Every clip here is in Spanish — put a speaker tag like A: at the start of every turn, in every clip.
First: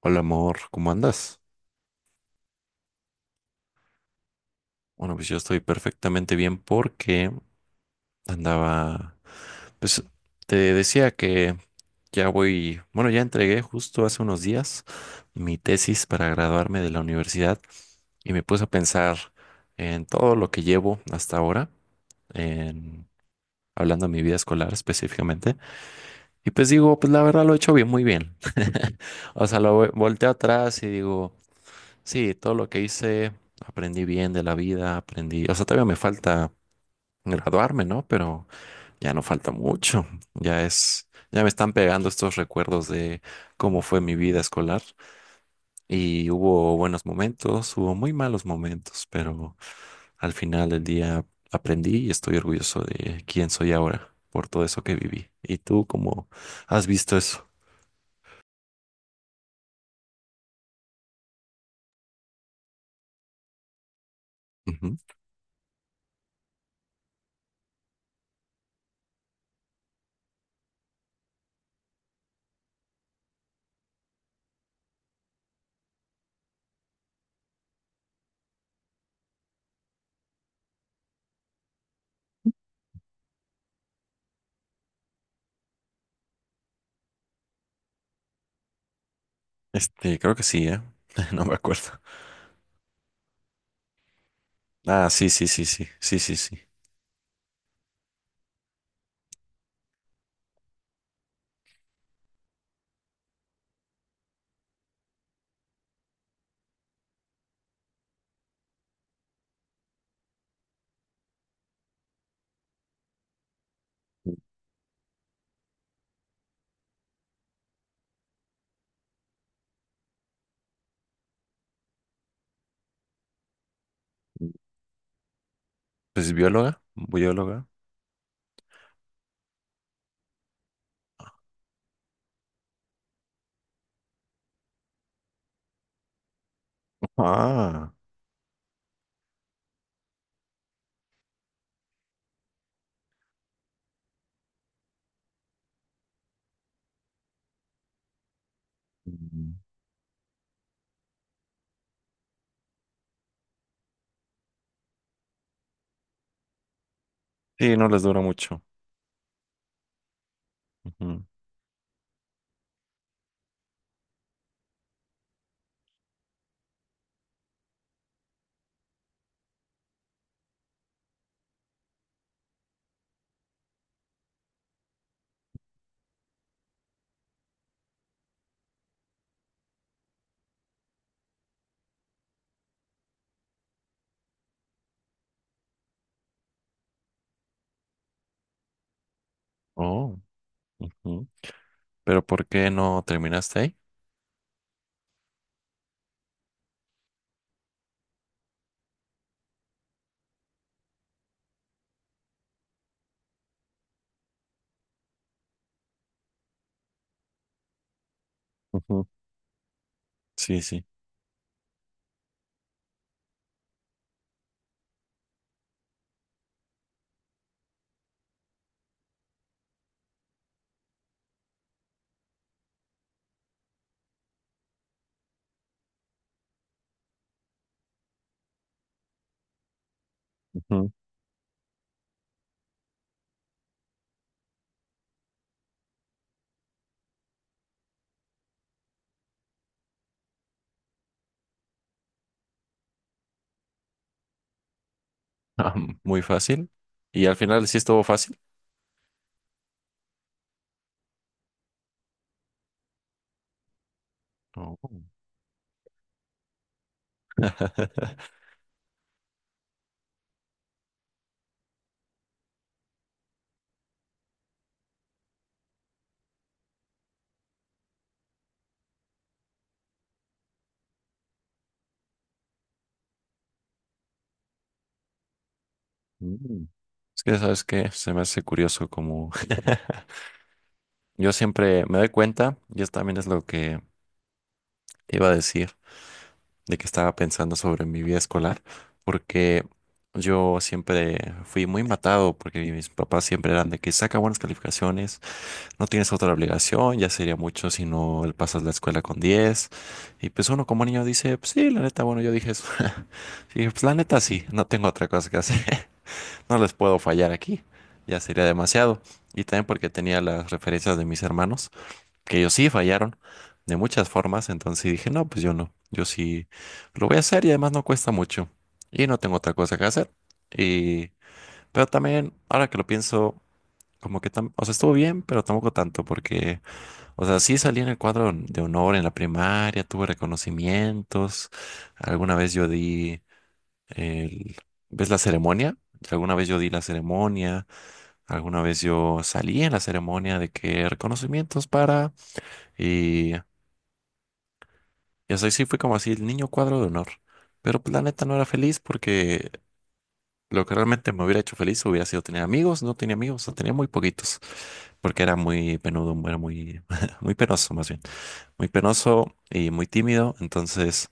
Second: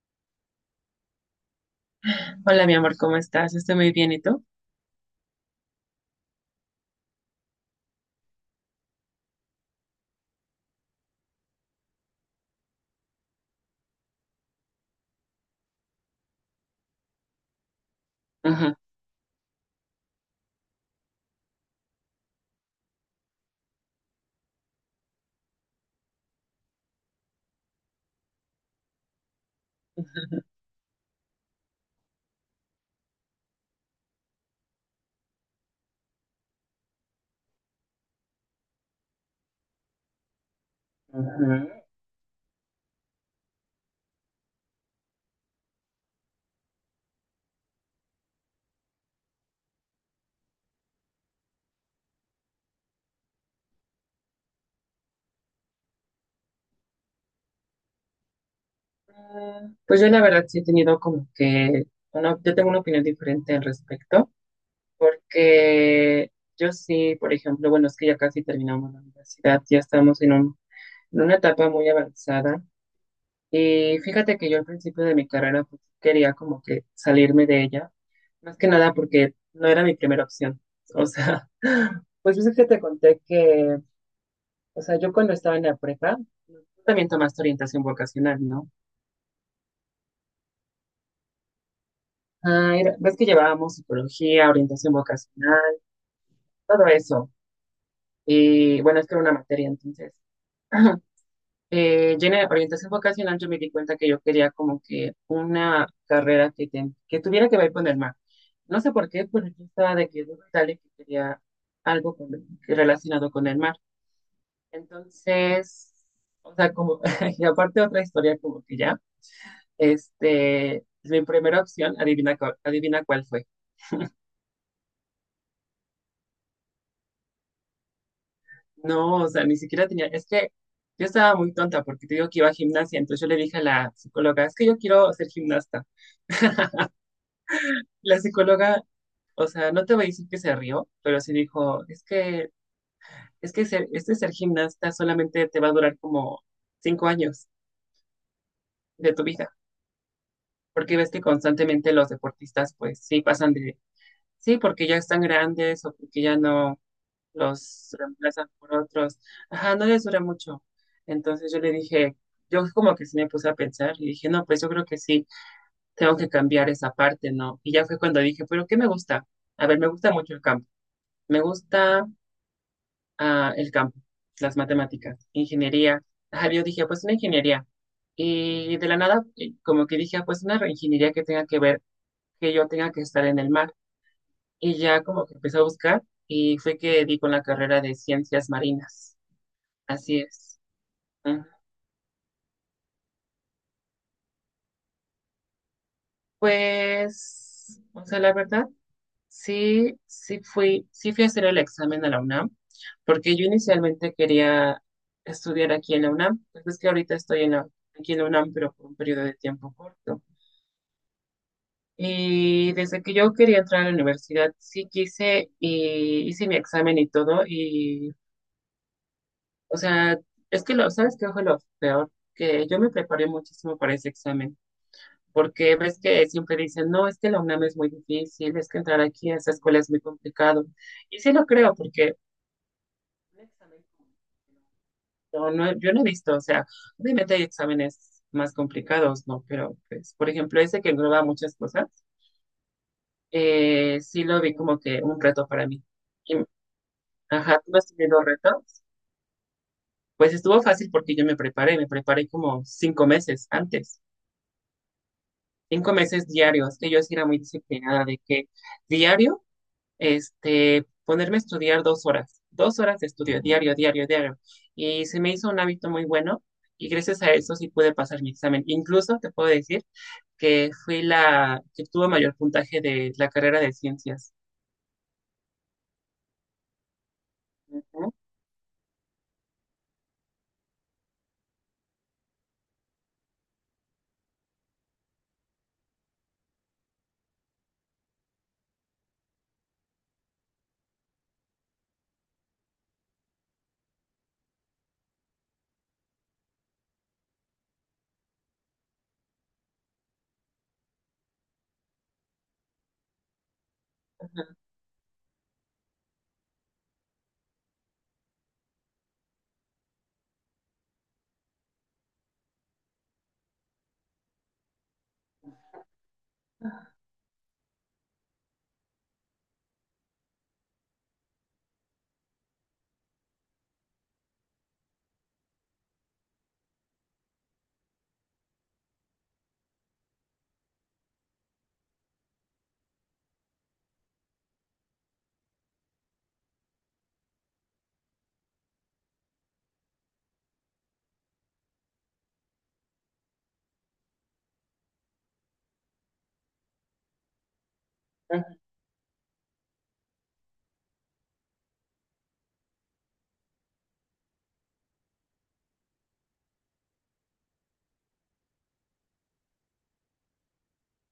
A: Hola amor, ¿cómo andas?
B: Hola, mi amor, ¿cómo estás? Estoy muy bien, ¿y tú?
A: Bueno, pues yo estoy perfectamente bien porque andaba, pues te decía que bueno, ya entregué justo hace unos días mi tesis para graduarme de la universidad y me puse a
B: Ujú.
A: pensar en todo lo que llevo hasta ahora, en, hablando de mi vida escolar específicamente, y pues digo, pues la verdad lo he hecho bien, muy bien. O sea, volteo atrás y digo... Sí, todo lo que hice, aprendí bien de la vida, aprendí, o sea, todavía me falta graduarme, ¿no? Pero ya no falta mucho, ya me
B: Ujú. Mm.
A: están pegando estos recuerdos de cómo fue mi vida escolar y hubo buenos momentos, hubo muy malos momentos, pero al final del día aprendí y estoy orgulloso de quién soy ahora por todo eso que viví. ¿Y tú cómo has visto eso?
B: Pues yo la verdad sí he tenido como que una, yo tengo una opinión diferente al respecto,
A: Ujú.
B: porque yo sí, por ejemplo, bueno, es que ya casi terminamos la universidad, ya estamos en en una etapa muy avanzada y fíjate que yo al principio de mi carrera, pues, quería como que salirme de ella, más que nada porque no era mi primera opción, o sea, pues yo sé que te conté que... O sea, yo cuando estaba en la prepa, tú también tomaste orientación vocacional, ¿no?
A: Creo que sí, ¿eh? No me acuerdo.
B: Ah, ves que llevábamos psicología, orientación
A: Ah, sí, sí,
B: vocacional,
A: sí, sí, sí, sí, sí.
B: todo eso. Y bueno, es que era una materia, entonces. Yo en la orientación vocacional yo me di cuenta que yo quería como que una carrera que, que tuviera que ver con el mar. No sé por qué, pero yo estaba de que duda y tal y que quería algo con- relacionado con el mar. Entonces, o sea, como, y aparte otra historia como que ya. Este, mi primera opción, adivina, adivina cuál fue.
A: Pues bióloga, bióloga.
B: No, o sea, ni siquiera tenía, es que yo estaba muy tonta porque te digo que iba a gimnasia, entonces yo le dije a la psicóloga, es que yo quiero ser gimnasta.
A: Ah,
B: La psicóloga, o sea, no te voy a decir que se rió, pero sí dijo, es que, es que ser gimnasta solamente te va a durar como 5 años de tu vida,
A: mm,
B: porque ves que constantemente los deportistas, pues sí, pasan de, sí, porque ya están grandes o porque ya no
A: sí, no
B: los
A: les dura
B: reemplazan
A: mucho.
B: por otros. Ajá, no les dura mucho.
A: Ujú.
B: Entonces yo le dije, yo como que sí me puse a pensar y dije, no, pues yo creo que sí, tengo que cambiar esa parte, ¿no? Y ya fue cuando dije, pero ¿qué me gusta? A ver, me gusta mucho el campo. Me gusta, el campo, las matemáticas, ingeniería. Ajá, yo dije, pues una ingeniería. Y de la nada, como que dije, ah, pues una ingeniería que tenga que ver, que yo tenga que estar en el mar. Y ya como que empecé a buscar y fue que di con la carrera de ciencias marinas.
A: Oh,
B: Así es.
A: ujú.
B: Ajá.
A: Pero ¿por qué no terminaste ahí?
B: Pues, o sea, la verdad, sí fui a hacer el examen a la UNAM, porque yo inicialmente quería estudiar aquí en la UNAM, pues es que ahorita estoy en la, aquí en la UNAM, pero por un
A: Ujú.
B: periodo de tiempo corto.
A: Sí, sí.
B: Y desde que yo quería entrar a la universidad, sí quise y hice mi examen y todo, y, o sea, es que lo, ¿sabes qué fue lo peor? Que yo me preparé muchísimo para ese examen, porque ves que siempre dicen, no, es que la UNAM es muy difícil, es que entrar aquí a esa escuela es muy complicado.
A: Ujú.
B: Y sí lo creo, porque un examen no, yo no he visto, o sea, obviamente hay exámenes más complicados, ¿no? Pero, pues, por ejemplo, ese que engloba muchas cosas, sí lo vi como que un reto para
A: Ah,
B: mí.
A: muy
B: Y
A: fácil. Y al
B: ajá,
A: final
B: ¿tú
A: sí
B: has
A: estuvo
B: tenido
A: fácil.
B: retos? Pues estuvo fácil porque yo me preparé como 5 meses antes,
A: Oh.
B: 5 meses diarios, que yo sí era muy disciplinada, de que diario, este, ponerme a estudiar 2 horas, 2 horas de estudio, diario, diario, diario. Y se me hizo un hábito muy bueno y gracias a eso sí pude pasar mi examen. Incluso te puedo decir que fui la que tuvo mayor puntaje de la carrera de ciencias.
A: Mm. Es que, ¿sabes qué?
B: Ujú,
A: Se me hace curioso como yo siempre me doy cuenta, y eso también es lo que te iba a decir, de que estaba pensando sobre mi vida escolar, porque yo siempre fui muy matado, porque mis papás siempre eran de que saca buenas calificaciones, no tienes otra obligación, ya sería mucho si no el pasas la escuela con diez. Y pues uno como niño dice, pues sí, la neta, bueno, yo dije eso. Y dije, pues la neta
B: ujú,
A: sí, no tengo otra cosa que hacer, no les puedo fallar aquí, ya sería demasiado. Y también porque tenía las referencias de mis hermanos que ellos sí fallaron de muchas formas, entonces dije, no, pues yo no, yo sí lo voy a hacer y además no cuesta mucho y no tengo otra cosa que hacer. Y pero también, ahora que lo pienso, como que, o sea, estuvo bien, pero tampoco tanto, porque, o sea, sí salí en el cuadro de honor en la primaria, tuve reconocimientos, alguna vez yo di el, ¿ves la ceremonia? Alguna vez yo di la ceremonia, alguna vez yo salí en la ceremonia de que reconocimientos para... Y Y así sí fue como así, el niño cuadro de honor. Pero pues, la neta no era feliz porque lo que realmente me hubiera hecho feliz hubiera sido tener amigos. No tenía amigos, o tenía muy poquitos. Porque era muy penudo, era muy, muy penoso más bien. Muy penoso y muy tímido. Entonces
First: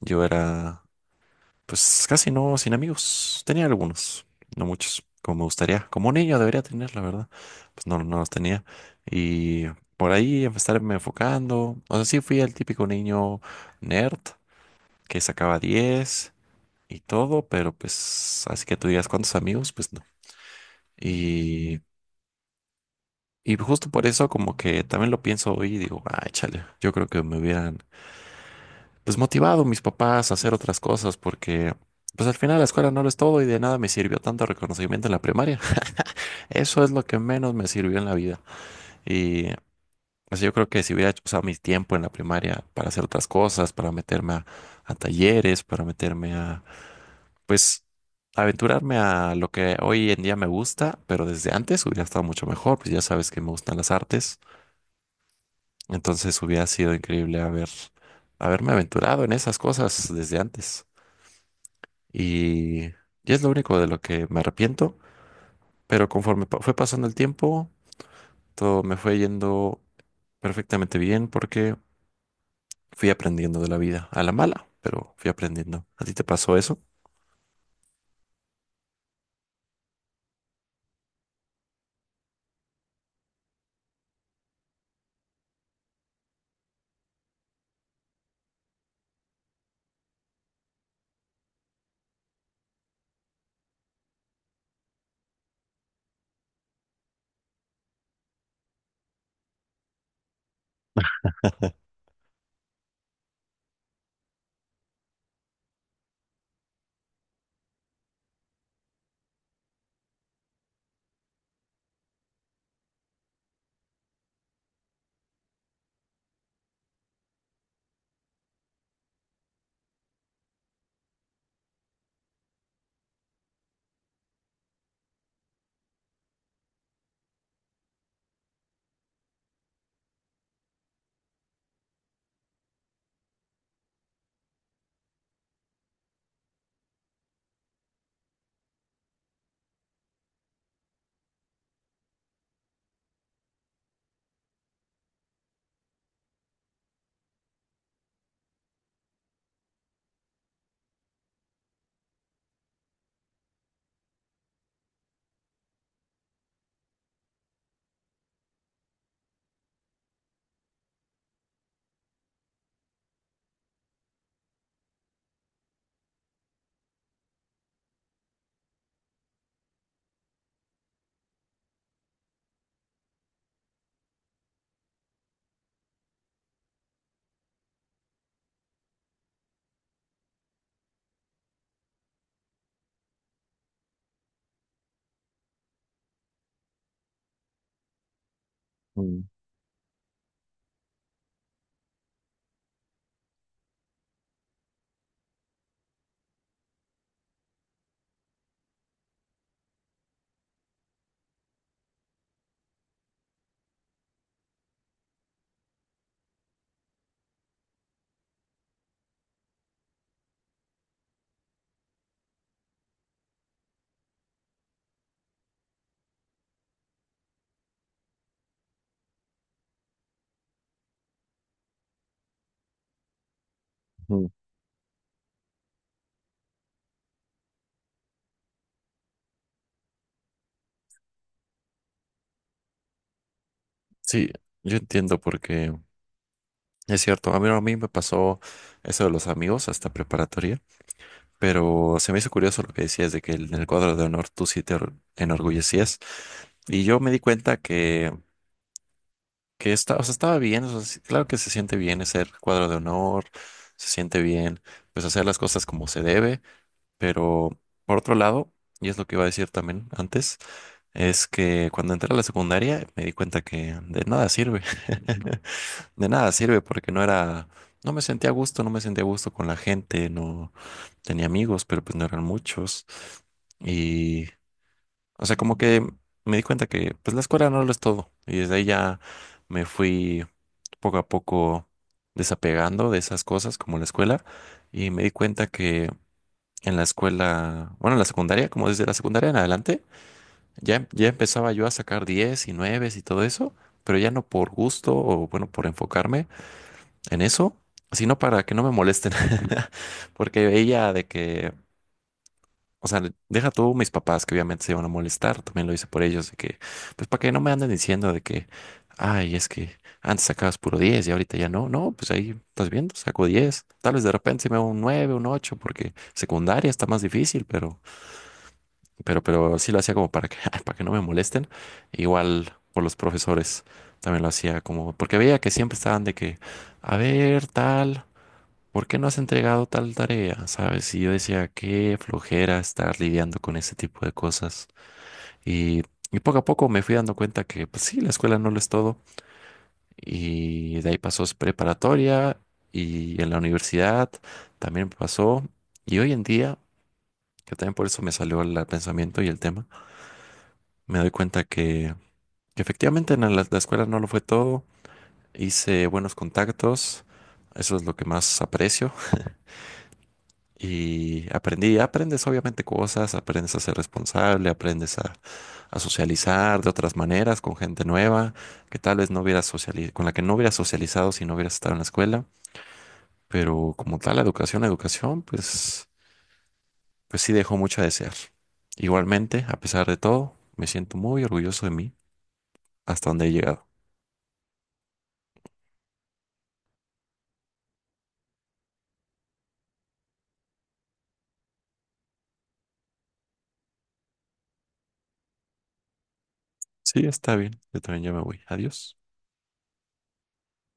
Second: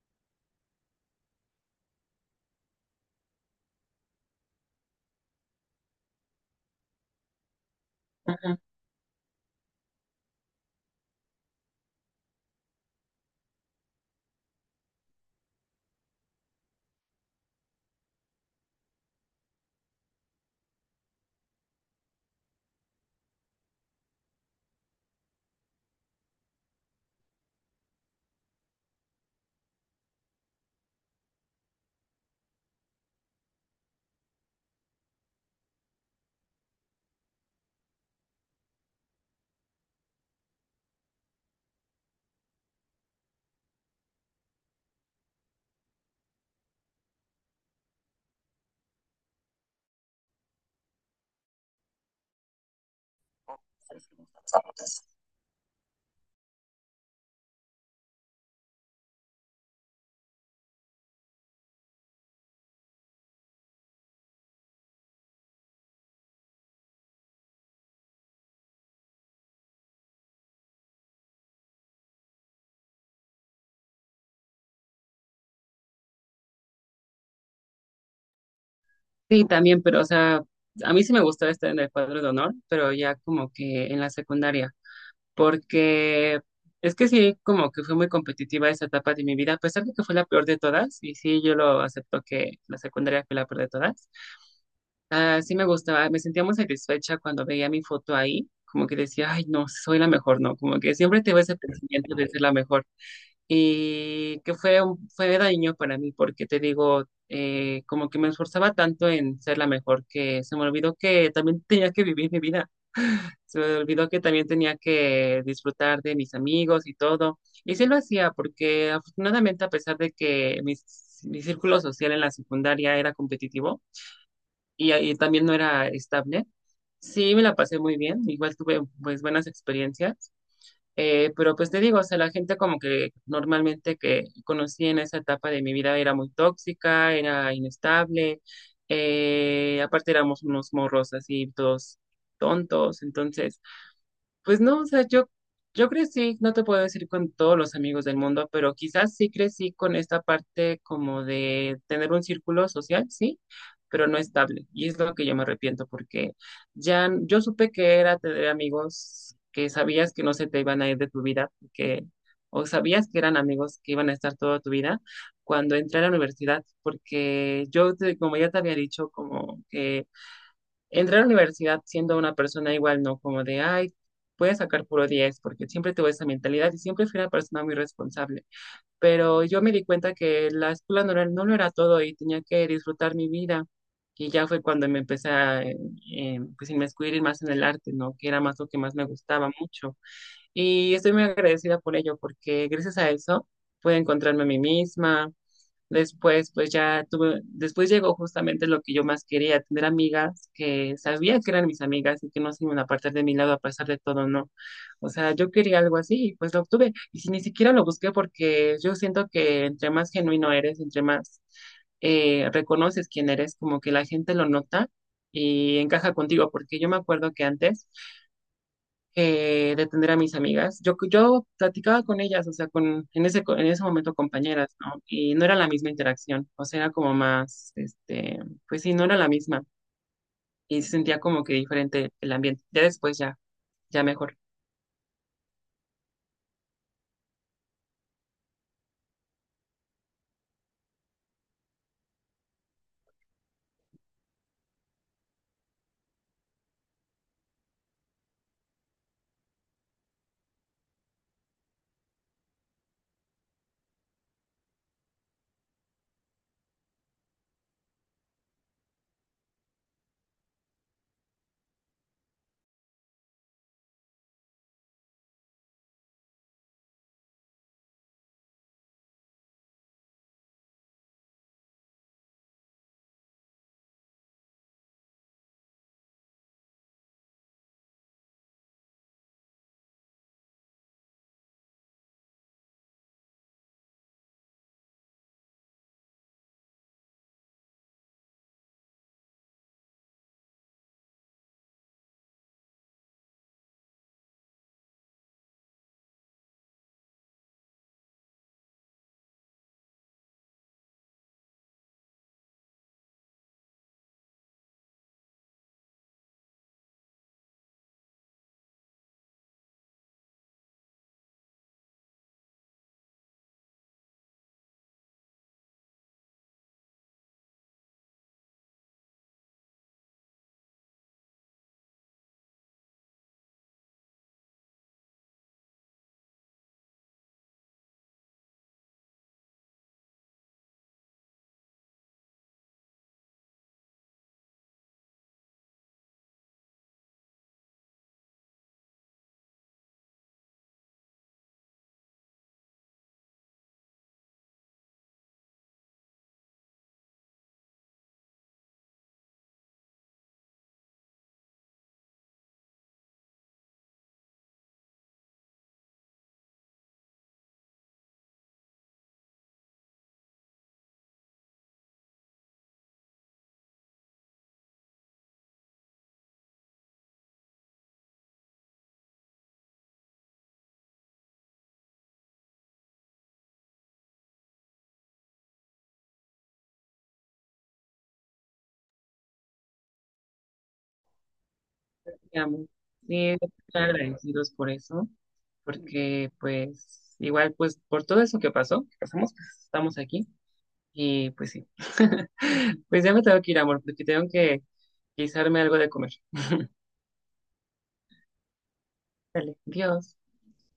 A: yo era pues casi no sin amigos. Tenía algunos, no muchos, como me gustaría. Como un niño debería tener, la verdad. Pues no, no los
B: ujú.
A: tenía. Y por ahí estarme enfocando. O sea, sí fui el típico niño nerd que sacaba 10 y todo, pero pues así que tú digas cuántos amigos, pues no. Y, y justo por eso como que también lo pienso hoy y digo, ay, chale, yo creo que me hubieran pues motivado mis papás a hacer otras cosas porque pues al final la escuela no lo es todo y de nada me sirvió tanto reconocimiento en la primaria. Eso es lo que menos me sirvió en la vida. Y pues yo creo que si hubiera usado mi tiempo en la primaria para hacer otras cosas, para meterme a talleres, para meterme a pues aventurarme a lo que hoy en día me gusta, pero desde antes hubiera estado mucho mejor, pues ya sabes que me gustan las artes, entonces hubiera sido increíble haberme aventurado en esas cosas desde antes. Y es lo único de lo que me arrepiento, pero conforme fue pasando el tiempo, todo me fue yendo perfectamente bien porque fui aprendiendo de la vida, a la mala, pero fui aprendiendo. ¿A ti te pasó eso?
B: Sí, también, pero o sea, a mí sí me gustaba estar en el cuadro de honor, pero ya como que en la secundaria, porque es que sí, como que fue muy competitiva esa etapa de mi vida, a pesar de que fue la peor de todas, y sí, yo lo acepto que la secundaria fue la peor de todas. Ah, sí me gustaba, me sentía muy satisfecha cuando veía mi foto ahí, como que decía, ay, no, soy la mejor, no, como que siempre tengo ese pensamiento de ser la mejor. Y que fue, fue daño para mí, porque te digo, como que me esforzaba tanto en ser la mejor que se me olvidó que también tenía que vivir mi vida. Se me olvidó que también tenía que disfrutar de mis amigos y todo. Y sí lo hacía porque afortunadamente a pesar de que mi círculo social en la secundaria era competitivo y también no era estable, sí me la pasé muy bien. Igual tuve pues buenas experiencias. Pero pues te digo, o sea, la gente como que normalmente que conocí en esa etapa de mi vida era muy tóxica, era inestable. Aparte éramos unos morros así, todos tontos. Entonces... Pues no, o sea, yo crecí, no te puedo decir con todos los amigos del mundo, pero quizás sí crecí con esta parte como de tener un círculo social, sí, pero no estable. Y es lo que yo me arrepiento porque yo supe que era tener amigos que sabías que no se te iban a ir de tu vida, porque o sabías que eran amigos que iban a estar toda tu vida cuando entré a la universidad, porque yo, como ya te había dicho, como que entré a la universidad siendo una persona igual, ¿no? Como de, ay, voy a sacar puro 10 porque siempre tuve esa mentalidad y siempre fui una persona muy responsable. Pero yo me di cuenta que la escuela no, no lo era todo y tenía que disfrutar mi vida. Y ya fue cuando me empecé a, pues, inmiscuir más en el arte, ¿no? Que era más lo que más me
A: Mm,
B: gustaba mucho. Y estoy muy agradecida por ello, porque gracias a eso pude encontrarme a mí misma. Después, pues ya tuve, después llegó justamente lo que yo más quería, tener amigas que sabía que eran mis amigas y que no se iban a apartar de mi lado a pesar de todo, no. O sea, yo quería algo así y pues lo obtuve. Y si ni siquiera lo busqué porque yo siento que entre más genuino eres, entre más reconoces quién eres, como que la gente lo nota y encaja contigo, porque yo me acuerdo que antes de atender a mis amigas. Yo platicaba con ellas, o sea, con, en ese momento
A: mm.
B: compañeras, ¿no? Y no era la misma interacción, o sea, era como más, este, pues sí, no era la misma. Y se sentía como que diferente el ambiente. Ya después, ya, ya
A: Sí,
B: mejor.
A: yo entiendo porque es cierto, a mí me pasó eso de los amigos hasta preparatoria, pero se me hizo curioso lo que decías de que en el cuadro de honor tú sí te enorgullecías. Y yo me di cuenta que o sea, estaba bien, o sea, sí, claro que se siente bien ser cuadro de honor, se siente bien, pues hacer las cosas como se debe, pero por otro lado, y es lo que iba a decir también antes, es que cuando entré a la secundaria me di cuenta que de nada sirve. De nada sirve porque no era, no me sentía a gusto, no me sentía a gusto con la gente, no tenía amigos, pero pues no eran muchos. Y, o sea, como que me di cuenta que pues la escuela no lo es todo. Y desde ahí ya me fui poco a poco desapegando de esas cosas como la escuela. Y me di cuenta que en la escuela, bueno, en la secundaria, como desde la secundaria en adelante, ya, ya empezaba yo a sacar 10 y 9 y todo eso, pero ya no por gusto o bueno, por enfocarme en eso, sino para que no me molesten. Porque ella de que, o sea, deja tú mis papás que obviamente se van a molestar, también lo hice por ellos, de que, pues para que no me anden diciendo de que, ay, es que antes sacabas puro 10 y ahorita ya no, no, pues ahí estás viendo, saco 10, tal vez de repente sí me hago un 9, un 8 porque secundaria está más difícil, pero sí lo hacía como para que, para que no me molesten, igual por los profesores. También lo hacía como, porque veía que siempre estaban de que, a ver, tal. ¿Por qué no has entregado tal tarea? ¿Sabes? Y yo decía, qué flojera estar lidiando con ese tipo de cosas. Y, y poco a poco me fui dando cuenta que, pues sí, la escuela no lo es todo. Y de ahí pasó es preparatoria y en la universidad también pasó. Y hoy en día, que también por eso me salió el pensamiento y el tema, me doy cuenta que efectivamente en la escuela no lo fue todo. Hice buenos contactos. Eso es lo que más aprecio. Y aprendí, aprendes obviamente cosas, aprendes a ser responsable, aprendes a socializar de otras maneras con gente nueva que tal vez no hubieras socializado, con la que no hubieras socializado si no hubieras estado en la escuela. Pero como tal, la educación, pues sí dejó mucho a desear. Igualmente, a pesar de todo, me siento muy orgulloso de mí
B: Ya,
A: hasta donde he
B: sí,
A: llegado.
B: están agradecidos por eso, porque pues igual, pues por todo eso que pasó, que pasamos, pues estamos aquí. Y pues sí, pues ya me tengo que ir, amor, porque tengo que guisarme algo de comer.
A: Sí, está bien, yo también ya me voy. Adiós.
B: Dale, adiós.